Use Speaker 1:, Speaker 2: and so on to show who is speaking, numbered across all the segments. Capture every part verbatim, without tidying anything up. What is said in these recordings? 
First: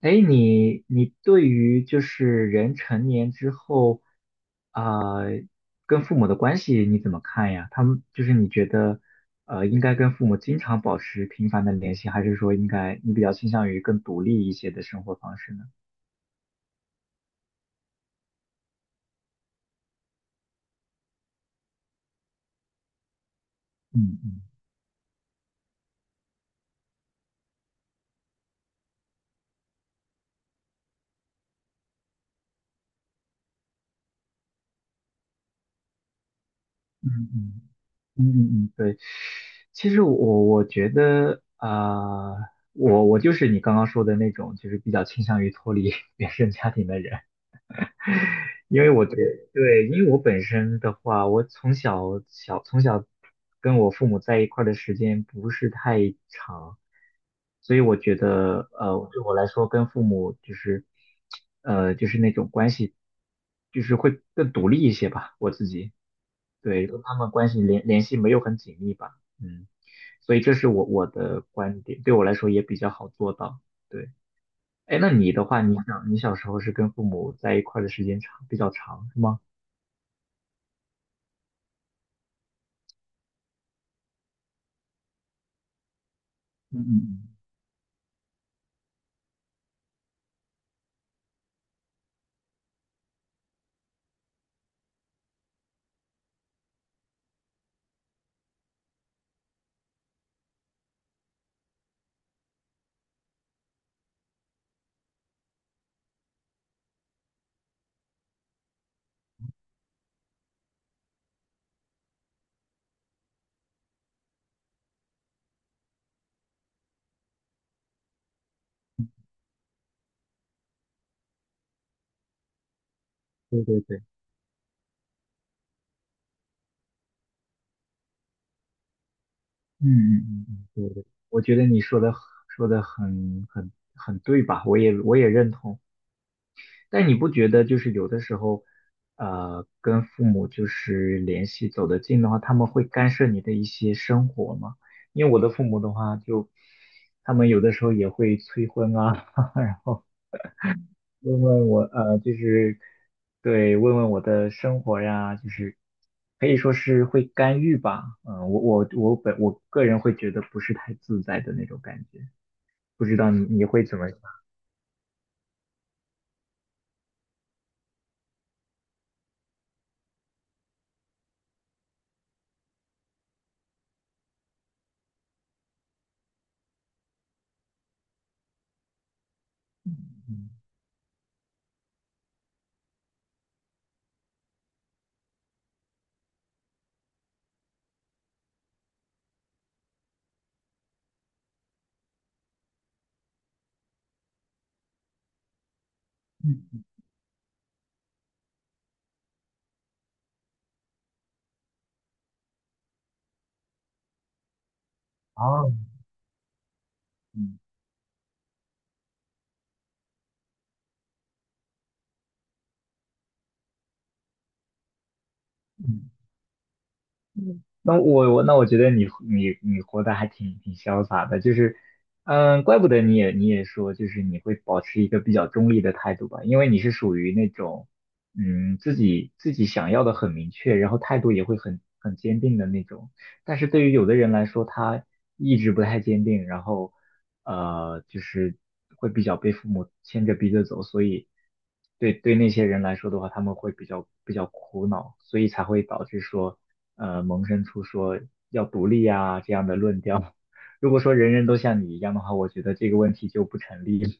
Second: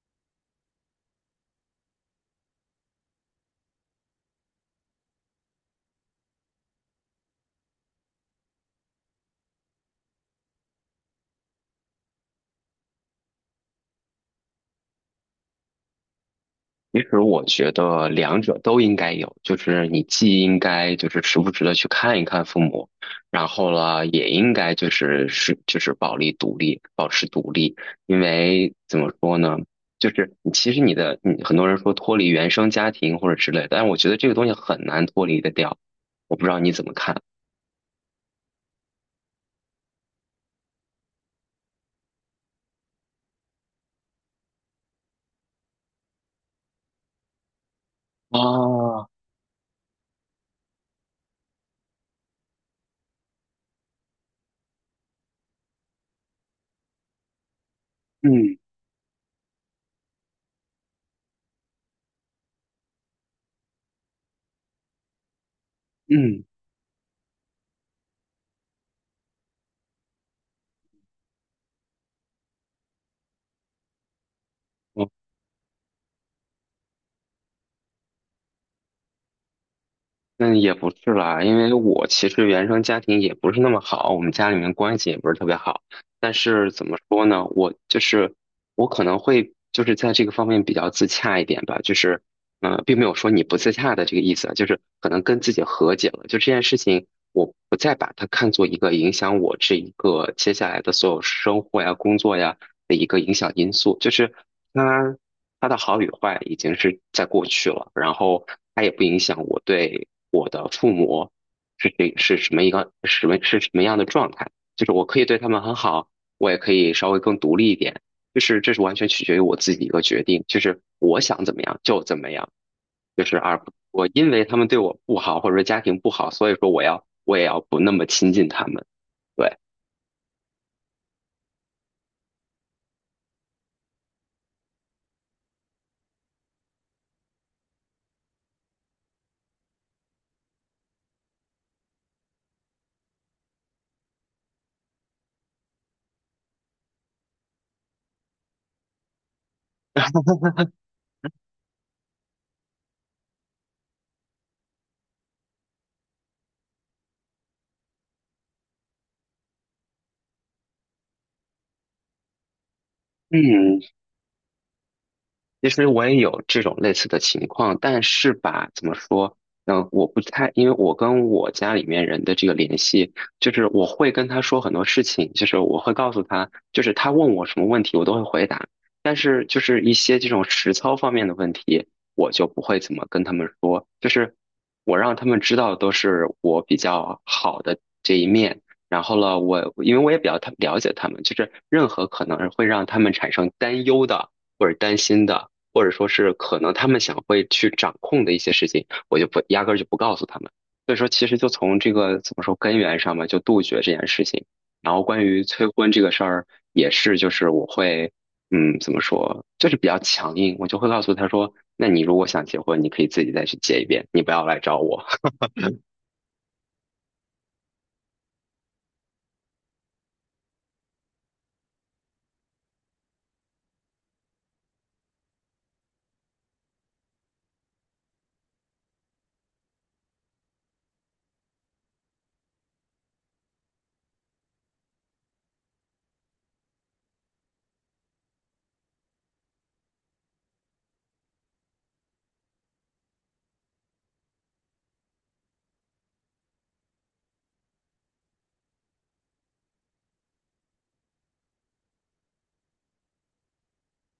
Speaker 1: 哎，你你对于就是人成年之后，啊、跟父母的关系你怎么看呀？他们就是你觉得，呃，应该跟父母经常保持频繁的联系，还是说应该你比较倾向于更独立一些的生活方式呢？
Speaker 2: 其实我觉得两者都应该有，就是你既应该就是时不时的去看一看父母，然后呢，
Speaker 1: 嗯
Speaker 2: 也
Speaker 1: 嗯
Speaker 2: 应该就是是就是保利独立，保持独立，因为怎么说呢，就是你其实你的你很多人说脱离原生家庭或者之类的，但我觉得这个东西很难脱离得掉，我不知道你怎么看。
Speaker 1: 嗯嗯嗯嗯嗯，对。其实我我觉得，啊，我我就是你刚刚说的那种，就是比较倾向于脱离 原生家庭的人。因为我
Speaker 2: 啊，
Speaker 1: 对对，因为我本身的话，我从小小从小跟我父母在一块儿的时间不是太长，所以我觉
Speaker 2: 嗯
Speaker 1: 得呃，对我来说跟父母就是呃就是那种关系，就是会更独立一些吧，我自己
Speaker 2: 嗯。
Speaker 1: 对跟他们关系联联系没有很紧密吧，嗯，所以这是我我的观点，对我来说也比较好做到，对。哎，那你的话，你想你小时候是跟父母在一块儿的时间长，比较长，是吗？
Speaker 2: 那也不是啦，因为我其实原生家庭也不是那么好，我们家里面关系也不是特别好。但是
Speaker 1: 嗯
Speaker 2: 怎
Speaker 1: 嗯
Speaker 2: 么说
Speaker 1: 嗯，
Speaker 2: 呢，我就是我可能会就是在这个方面比较自洽一点吧，就是呃，并没有说你不自洽的这个意思啊就是可能跟自己和解了，就这件事情我不再把它看作一个影响我这一个接下来的所有生活呀、工作呀的一个影响因素，就是它它的好与坏已经是在过去了，然后它也不影响我对。我的父母是谁是什么一个什么是什么样的状态，就是我可以对他们很好，我也可以稍微更独立一点，就是这是完全取决于我自己一个决定，就是我想怎么样就怎么样，就是而
Speaker 1: 对
Speaker 2: 不
Speaker 1: 对对，
Speaker 2: 我因为他们对我不好或者说家庭不好，所以说我要我也要不那么亲近他们，对。
Speaker 1: 嗯嗯嗯嗯，对对，我觉得你说的说的很很很对吧？我也我也认同。但你不觉得就是有的时候，呃，跟父母就是联系走得近的话，他们会干涉你的一些生活吗？因为我的父母的话就，他们有的时候也会催婚啊，然后问问我，呃，就是对，问问我的生活呀，就是可以说是会干预吧。嗯，我我我本我个人会觉得不是太自在的那种感觉，不知道你你
Speaker 2: 嗯，
Speaker 1: 会怎么想？
Speaker 2: 其实我也有这种类似的情况，但是吧，怎么说？嗯，我不太，因为我跟我家里面人的这个联系，就是我会跟他说很多事情，就是我会告诉他，就是他问我什么问题，我都会回答。但是就是一些这种实操方面的问题，我就不会怎么跟他们说，就是我让他们知道都是我比较好的这一面。然后呢，我因为我也比较他了解他们，就是任何可能会让他们产生担忧的或者担心的。或者说是可能
Speaker 1: 嗯，
Speaker 2: 他们想会去掌控的一些事情，我就不压根儿就不告诉他们。所以说，其实就从这个怎么说根源上嘛，就杜绝这件事情。然后关于催婚
Speaker 1: 哦
Speaker 2: 这个事儿，也是就是
Speaker 1: 嗯
Speaker 2: 我会，嗯，怎么说，就是比较强硬，我就会告诉他说，那你如果想结婚，你可以自己再去结一遍，你不要来找我。
Speaker 1: 嗯那我我那我觉得你你你活得还挺挺潇洒的，就是，嗯，怪不得你也你也说，就是你会保持一个比较中立的态度吧，因为你是属于那种，嗯，自己自己想要的很明确，然后态度也会很很坚定的那种。但是对于有的人来说，他意志不太坚定，然后，呃，就是会比较被父母牵着鼻子走，所以对对那些人来说的话，他们会比较比较苦恼，所以才会导致说。呃萌生出说要独立啊这样的论调。如果说人人都像你一样的话，我觉得这个问题就不成立，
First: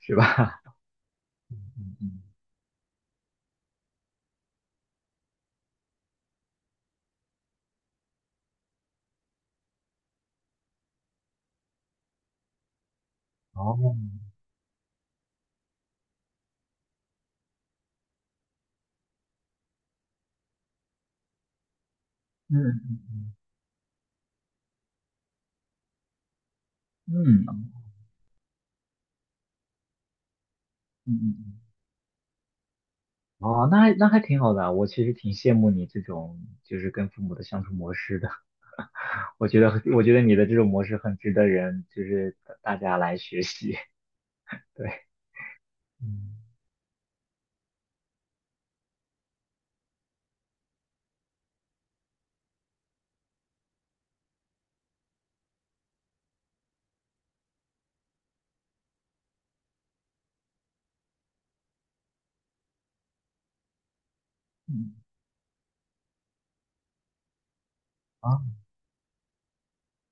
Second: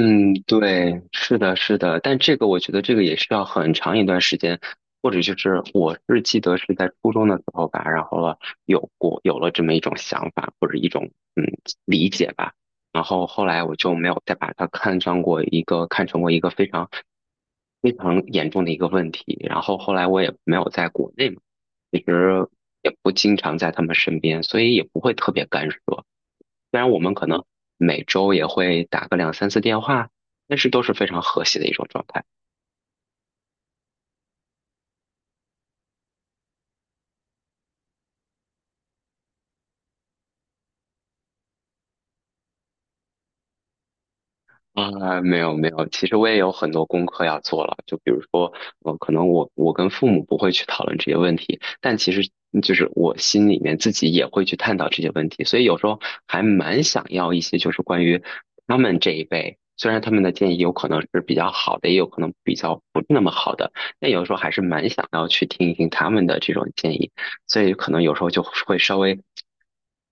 Speaker 1: 是吧？
Speaker 2: 对，是的，是的，但 这个我觉得这个也需要很长一段时间，或者就是我是记得是在初中的时候吧，然后了有过有了这么一种想法或者一种嗯理解吧，然后后来我就
Speaker 1: 哦，
Speaker 2: 没有再把它看上过一个看成过一个非常非常严重的一个问题，然后后来我也没有在国内嘛，其实
Speaker 1: 嗯
Speaker 2: 也不
Speaker 1: 嗯
Speaker 2: 经常在他们身边，所以也不会特别干涉，虽然我们可能
Speaker 1: 嗯
Speaker 2: 每周也会打个两三次电话，但是都是非
Speaker 1: 嗯
Speaker 2: 常和谐
Speaker 1: 嗯，
Speaker 2: 的一种状态。
Speaker 1: 哦，那还那还挺好的啊我其实挺羡慕你这种就是跟父母的相处模式的。我觉得我觉得你的这种模式很值得人就是大家来学习。对，
Speaker 2: 啊，没有没有，其实我
Speaker 1: 嗯
Speaker 2: 也有很多功课要做了。就比如说，呃，可能我我跟父母不会去讨论这些问题，但其实就是我心里面自己也会去探讨这些问题。所以有时候还蛮想要一些，就是关于他们这一辈，虽然他们的建议有可能是比较好的，也有可能比较不那么好的，但有时候还是蛮
Speaker 1: 嗯，
Speaker 2: 想要去听一听他们的这种建议。所以可能有时候就
Speaker 1: 啊，
Speaker 2: 会稍微。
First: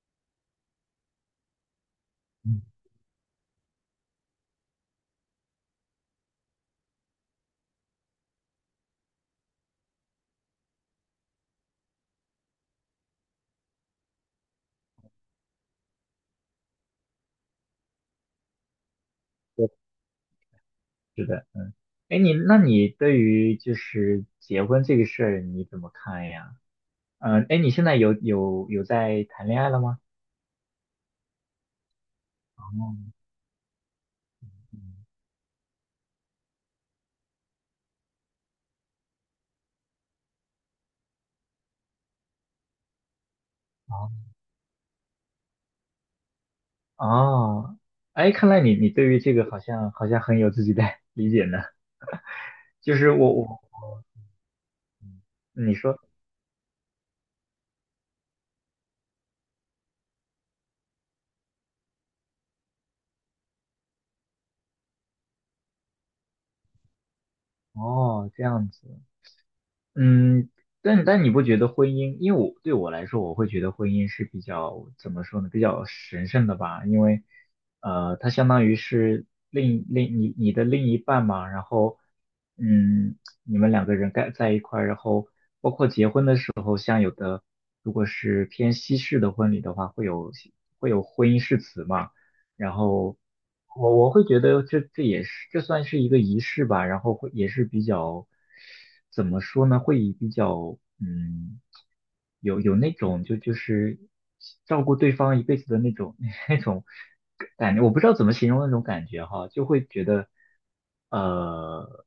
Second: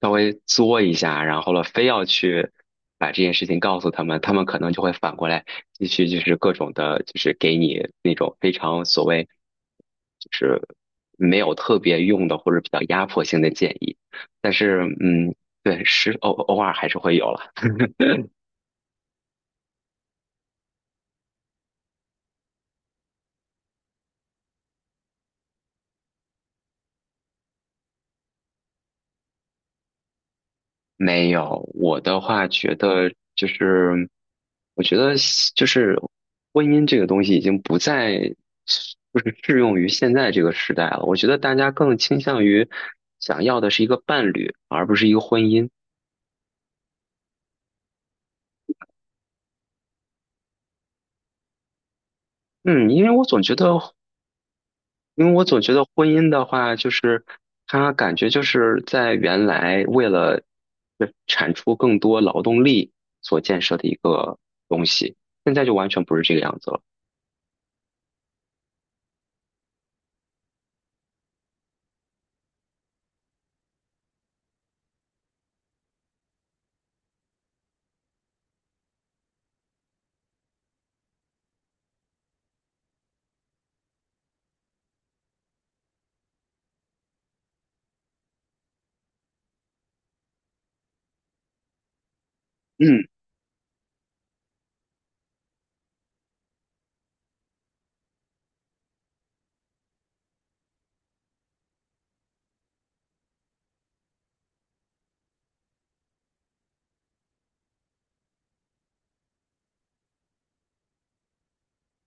Speaker 2: 稍微作一下，然后了非要去
Speaker 1: 嗯，
Speaker 2: 把这件事情告诉他们，他们可能就会反过来继续就是各种的，就是给你那种非常所谓就是没有特别用的或者比较压迫性的建议。但是嗯，对，是偶偶尔还是会有了。
Speaker 1: 对是的。哎，你那你对于就是结婚这个事儿你怎么看呀？嗯，呃哎，你现在有有有在谈恋爱了吗？
Speaker 2: 没有，我的话觉得就是，我觉得就是婚姻这个东西已经不再就是适用于现在这个时代了。我觉得大家更倾向于想要的是一个
Speaker 1: 哦
Speaker 2: 伴侣，而不是一个婚姻。
Speaker 1: 哦，哎，看来你你对于这个好像好像很有自己的 理解呢。
Speaker 2: 嗯，
Speaker 1: 就
Speaker 2: 因为
Speaker 1: 是
Speaker 2: 我
Speaker 1: 我
Speaker 2: 总
Speaker 1: 我
Speaker 2: 觉得，因为我总觉
Speaker 1: 你
Speaker 2: 得
Speaker 1: 说
Speaker 2: 婚姻的话，就是它感觉就是在原来为了呃产出更多劳动力所建设的一个东西，现在就完全不是这个样子了。
Speaker 1: 哦这样子，嗯，但但你不觉得婚姻，因为我对我来说，我会觉得婚姻是比较怎么说呢，比较神圣的吧，因为呃，它相当于是另另你你的另一半嘛，然后嗯，你们两个人该在一块儿，然后。婚的时候。如果是偏西式的婚礼的话，会有会有婚姻誓词嘛，然
Speaker 2: 嗯。
Speaker 1: 后我我会觉得这这也是这算是一个仪式吧，然后会也是比较怎么说呢，会比较嗯有有那种就就是照顾对方一辈子的那种 那种感觉，我不知道怎么形容那种感觉哈，就会觉得呃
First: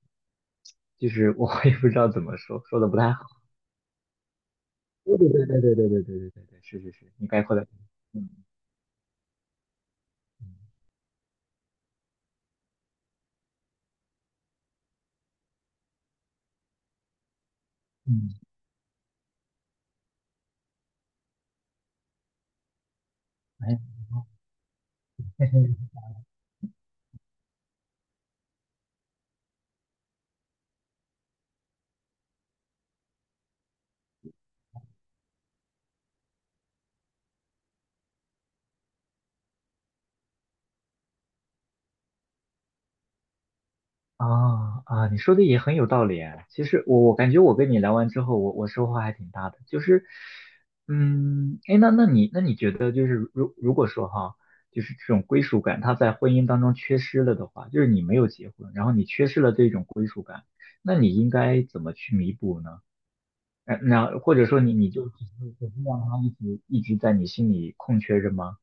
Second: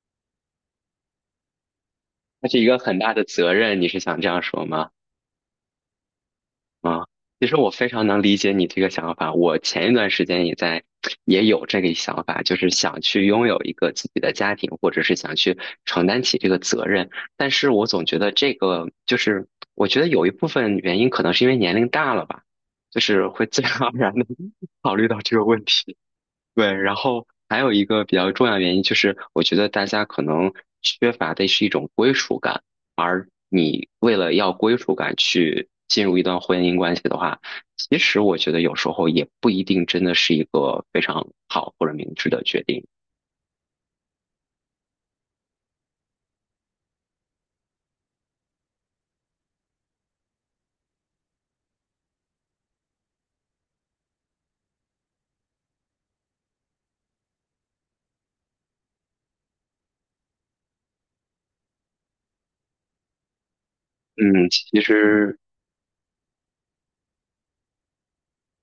Speaker 1: 就是我也不知道怎么
Speaker 2: 那是
Speaker 1: 说，
Speaker 2: 一个
Speaker 1: 说的不
Speaker 2: 很
Speaker 1: 太
Speaker 2: 大的
Speaker 1: 好。
Speaker 2: 责任，你是想这样说吗？
Speaker 1: 对对对对对对对对对对对，是是
Speaker 2: 啊、
Speaker 1: 是，你概
Speaker 2: 其实
Speaker 1: 括的，
Speaker 2: 我非常能
Speaker 1: 嗯
Speaker 2: 理解你这个想法。我前一段时间也在，也有这个想法，就是想去拥有一个自己的家庭，或者是想去承担起这个责任。但是我总觉得
Speaker 1: 嗯，
Speaker 2: 这个，就是我觉得有一部分原因可能是因为年龄大了吧，就是会自然
Speaker 1: 哎，
Speaker 2: 而然的 考虑到这个问题。对，然后还有一个比较重要的原因就是，我觉得大家可能缺乏的是一种归属感，而你为了要归属感去进入一段婚姻关系的话，其实我觉得有时候也不一定真的是一个非常好或者明智的决定。
Speaker 1: 啊啊，你说的也很有道理哎。其实我我感觉我跟你聊完之后，我我收获还挺大的。就是，嗯，哎，那那你那你觉得就是如如果说哈，就是这种归属感，他在婚姻当中缺失了的话，就是你没有结婚，然后你缺失了这种归属感，那你应该怎么去弥补呢？呃那或者
Speaker 2: 嗯，
Speaker 1: 说你
Speaker 2: 其嗯
Speaker 1: 你就只
Speaker 2: 实
Speaker 1: 是只是让他一直一直在你心里空缺着吗？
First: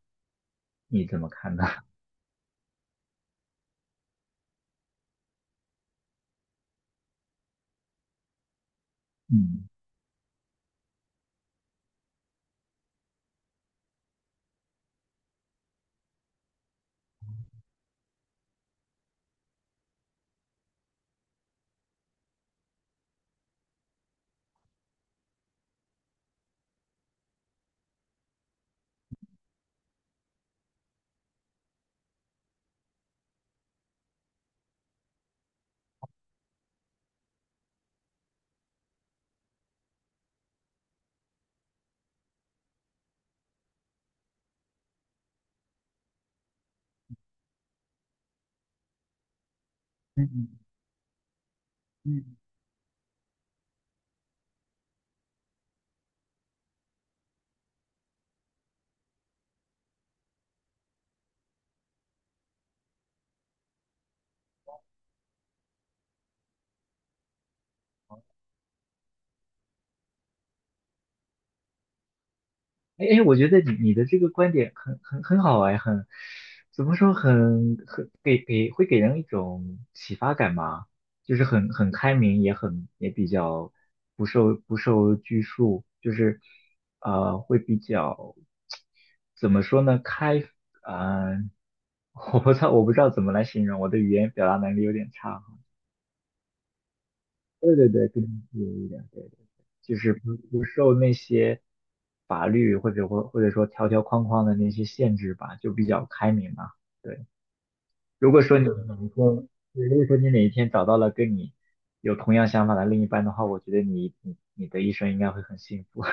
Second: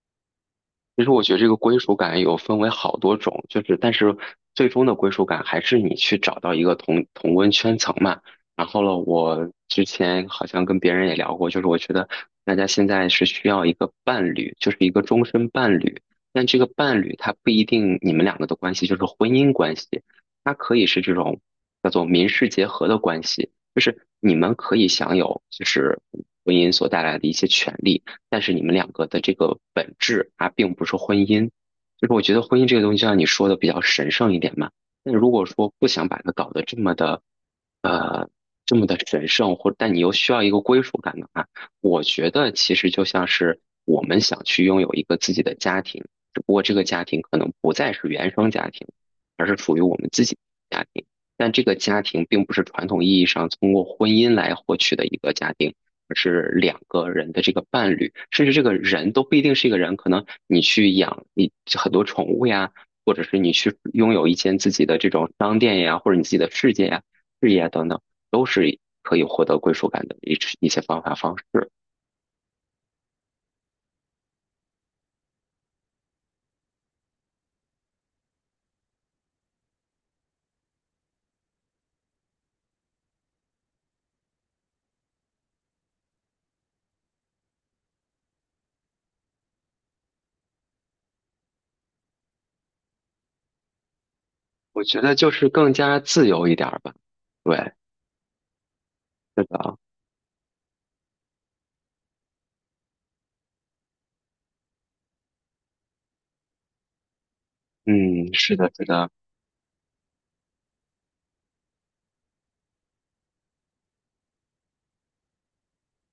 Speaker 2: 其
Speaker 1: 你
Speaker 2: 实
Speaker 1: 怎
Speaker 2: 我
Speaker 1: 么
Speaker 2: 觉得这个
Speaker 1: 看呢？
Speaker 2: 归属感有分为好多种，就是但是最终的归属感还是你去找到一个同同温圈层嘛。然后呢，我
Speaker 1: 嗯
Speaker 2: 之前好像跟别人也聊过，就是我觉得大家现在是需要一个伴侣，就是一个终身伴侣。但这个伴侣他不一定你们两个的关系就是婚姻关系，它可以是这种叫做民事结合的关系，就是你们可以享有就是婚姻所带来的一些权利。但是你们两个的这个本质它并不是婚姻。就是我觉得婚姻这个东西，就像你说的比较神圣一点嘛。那如果说不想把它搞得这么的，呃，这么的神圣，或但你又需要一个归属感的话，我觉得其实就像是我们想去拥有一个自己的家庭，只不过这个家庭可能不再是原生家庭，而是属于我们自
Speaker 1: 嗯
Speaker 2: 己
Speaker 1: 嗯，
Speaker 2: 的家庭。但这个家庭
Speaker 1: 嗯，
Speaker 2: 并不是传统意义上通过婚姻来获取的一个家庭，而是两个人的这个伴侣，甚至这个人都不一定是一个人，可能你去养你很多宠物呀，或者是你去拥有一间自己的这种商店呀，或者你自己的世界呀、事业啊等等，都是可以获得归属感的一一些方法方式。
Speaker 1: 哎哎，我觉得你你的这个观点很很很好哎，很怎么说很很给给会给人一种启发感吧，就是很很开明，也很也比较不受不受拘束，就是呃会比较怎么说呢开啊，我不知道我不知道怎么来形容，我的语言表达能
Speaker 2: 我
Speaker 1: 力有
Speaker 2: 觉
Speaker 1: 点
Speaker 2: 得就
Speaker 1: 差
Speaker 2: 是
Speaker 1: 哈。
Speaker 2: 更加自由一点吧。对，
Speaker 1: 对对对，跟你有一点。对。
Speaker 2: 是的，
Speaker 1: 就是不不受那些法律或者或或者说条条框框的那些限制吧，就比较开明嘛。对，如
Speaker 2: 嗯，
Speaker 1: 果
Speaker 2: 是
Speaker 1: 说你
Speaker 2: 的，
Speaker 1: 哪
Speaker 2: 是
Speaker 1: 一天，
Speaker 2: 的。
Speaker 1: 对如果说你哪一天找到了跟你有同样想法的另一半的话，我觉得你你你的一生应该会很幸福。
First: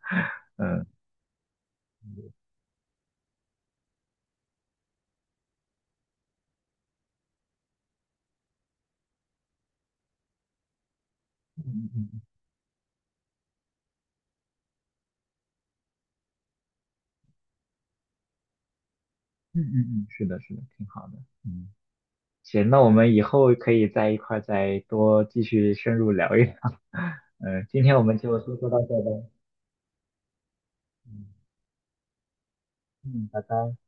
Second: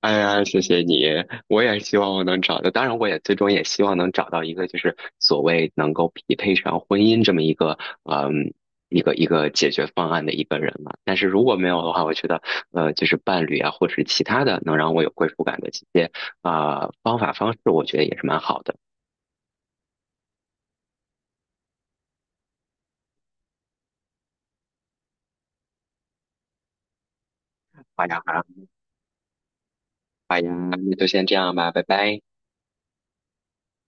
Speaker 2: 哎呀，谢谢你！我也希望我能找到，当然我也最终也希望能找到一个，就是所谓能够匹配上婚姻这么一个，嗯，一个一个解决方案的一个人嘛。但是如果没有
Speaker 1: 嗯
Speaker 2: 的话，我
Speaker 1: 嗯
Speaker 2: 觉得，呃，就是伴侣啊，或者是其他的能让我有归属感的一些啊、方法方式，我觉得也是蛮好的。
Speaker 1: 嗯嗯嗯，是的，是的，挺好的。嗯，行，那我们以后可以在一块儿再多继续深入聊一聊。嗯，今天我
Speaker 2: 好
Speaker 1: 们
Speaker 2: 呀，好
Speaker 1: 就
Speaker 2: 呀，
Speaker 1: 先说到这儿吧。
Speaker 2: 好呀，那就先
Speaker 1: 嗯
Speaker 2: 这样吧，拜拜。
Speaker 1: 嗯，拜拜。